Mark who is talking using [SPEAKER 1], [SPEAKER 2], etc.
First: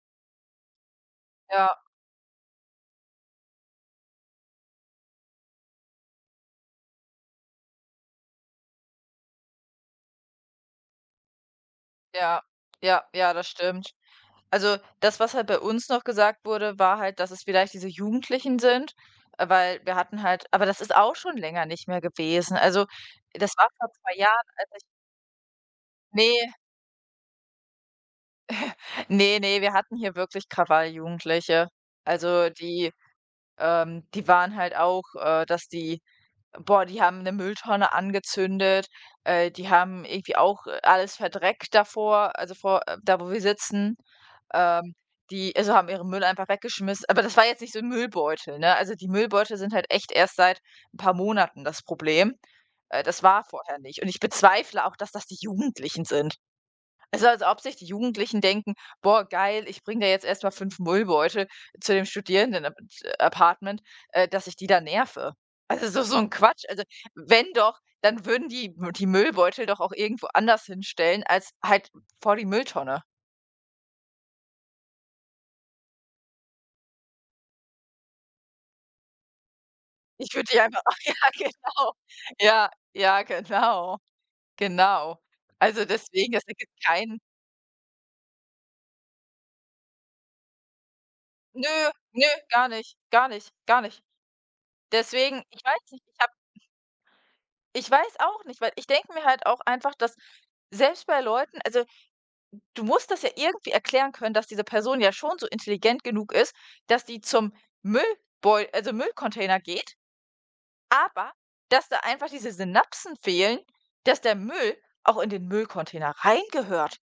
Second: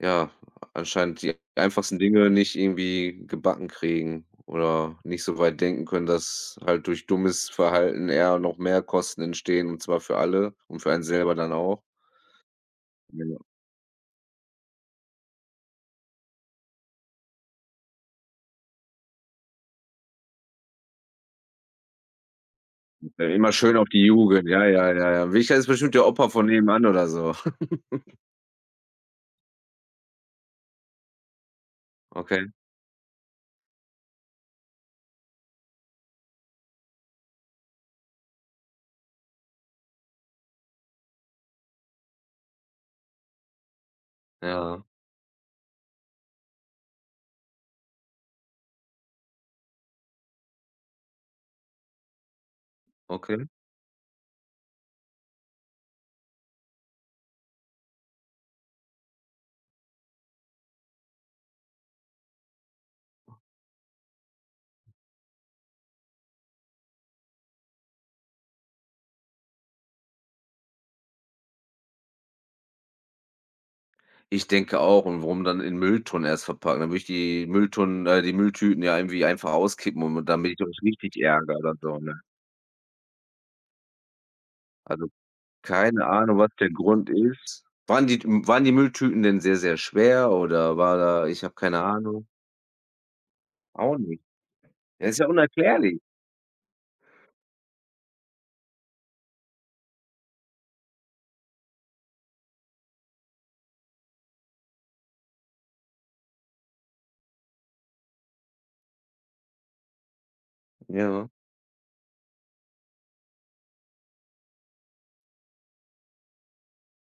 [SPEAKER 1] Ja, äh, anscheinend die
[SPEAKER 2] Ja.
[SPEAKER 1] einfachsten Dinge nicht irgendwie gebacken kriegen oder nicht so weit denken können, dass halt durch dummes Verhalten eher noch mehr Kosten entstehen, und zwar für alle und für einen selber dann auch.
[SPEAKER 2] Ja, ja, ja,
[SPEAKER 1] Genau.
[SPEAKER 2] das stimmt. Also, das, was halt bei uns noch gesagt wurde, war halt, dass es vielleicht diese Jugendlichen sind, äh, weil wir hatten halt aber das ist auch schon länger nicht mehr gewesen. Also,
[SPEAKER 1] [unintelligible] immer
[SPEAKER 2] das war
[SPEAKER 1] schön auf
[SPEAKER 2] vor
[SPEAKER 1] die
[SPEAKER 2] 2 Jahren,
[SPEAKER 1] Jugend, ja
[SPEAKER 2] als ich
[SPEAKER 1] ja ja ja. [unintelligible] ist bestimmt der Opa von
[SPEAKER 2] Ne.
[SPEAKER 1] nebenan oder so.
[SPEAKER 2] Ne, ne, wir hatten hier wirklich Krawall-Jugendliche.
[SPEAKER 1] Okay.
[SPEAKER 2] Also, die ähm, die waren halt auch, äh, dass die boah, die haben 'ne Mülltonne angezündet, äh, die haben irgendwie auch, äh, alles verdreckt davor, also, vor äh, da, wo wir sitzen
[SPEAKER 1] Ja.
[SPEAKER 2] ähm, die, also haben ihren Müll einfach weggeschmiss aber das war jetzt nicht so 'n Müllbeutel, ne? Also, die Müllbeutel sind halt echt erst seit 'n paar Monaten das Problem. Äh, das war
[SPEAKER 1] Okay.
[SPEAKER 2] vorher nicht, und ich bezweifle auch, dass das die Jugendlichen sind. Also, als ob sich die Jugendlichen denken: „Boah, geil, ich bringe da jetzt erst mal 5 Müllbeutel zu dem Studierendenap äh, Apartment, äh, dass ich die da nerve." Also, das ist doch so 'n Quatsch. Also, w wenn doch, dann würden die die Müllbeutel doch auch irgendwo anders hinstellen als halt v vor die Mülltonne.
[SPEAKER 1] Ich denke auch und warum dann in Mülltonnen erst verpacken? Da würde ich die Mülltonnen äh, die Mülltüten ja irgendwie einfach auskippen um
[SPEAKER 2] Ich würde
[SPEAKER 1] damit ich
[SPEAKER 2] dich einfach
[SPEAKER 1] [unintelligible] richtig
[SPEAKER 2] Ja,
[SPEAKER 1] ärgere
[SPEAKER 2] genau.
[SPEAKER 1] so, ne?
[SPEAKER 2] Ja, ja, genau.
[SPEAKER 1] Also,
[SPEAKER 2] Genau. Also,
[SPEAKER 1] keine
[SPEAKER 2] deswegen,
[SPEAKER 1] Ahnung,
[SPEAKER 2] es
[SPEAKER 1] was der
[SPEAKER 2] ergibt
[SPEAKER 1] Grund
[SPEAKER 2] kein
[SPEAKER 1] ist. Waren die m waren die Mülltüten denn sehr, sehr schwer oder war da ich habe
[SPEAKER 2] Nö,
[SPEAKER 1] keine
[SPEAKER 2] nö,
[SPEAKER 1] Ahnung.
[SPEAKER 2] gar nicht, gar nicht, gar
[SPEAKER 1] Auch
[SPEAKER 2] nicht.
[SPEAKER 1] nicht? Ja, ist ja
[SPEAKER 2] Deswegen ich weiß
[SPEAKER 1] unerklärlich.
[SPEAKER 2] nicht, ich habe Ich weiß auch nicht, weil ich denke mir halt auch einfach, dass selbst bei Leuten also, d du musst das ja irgendwie erklären können, dass diese Person ja schon so intelligent genug ist, dass die zum Müllbeu also, Müllcontainer geht,
[SPEAKER 1] Ja.
[SPEAKER 2] aber dass da einfach diese Synapsen fehlen, dass der Müll auch in den Müllcontainer reingehört.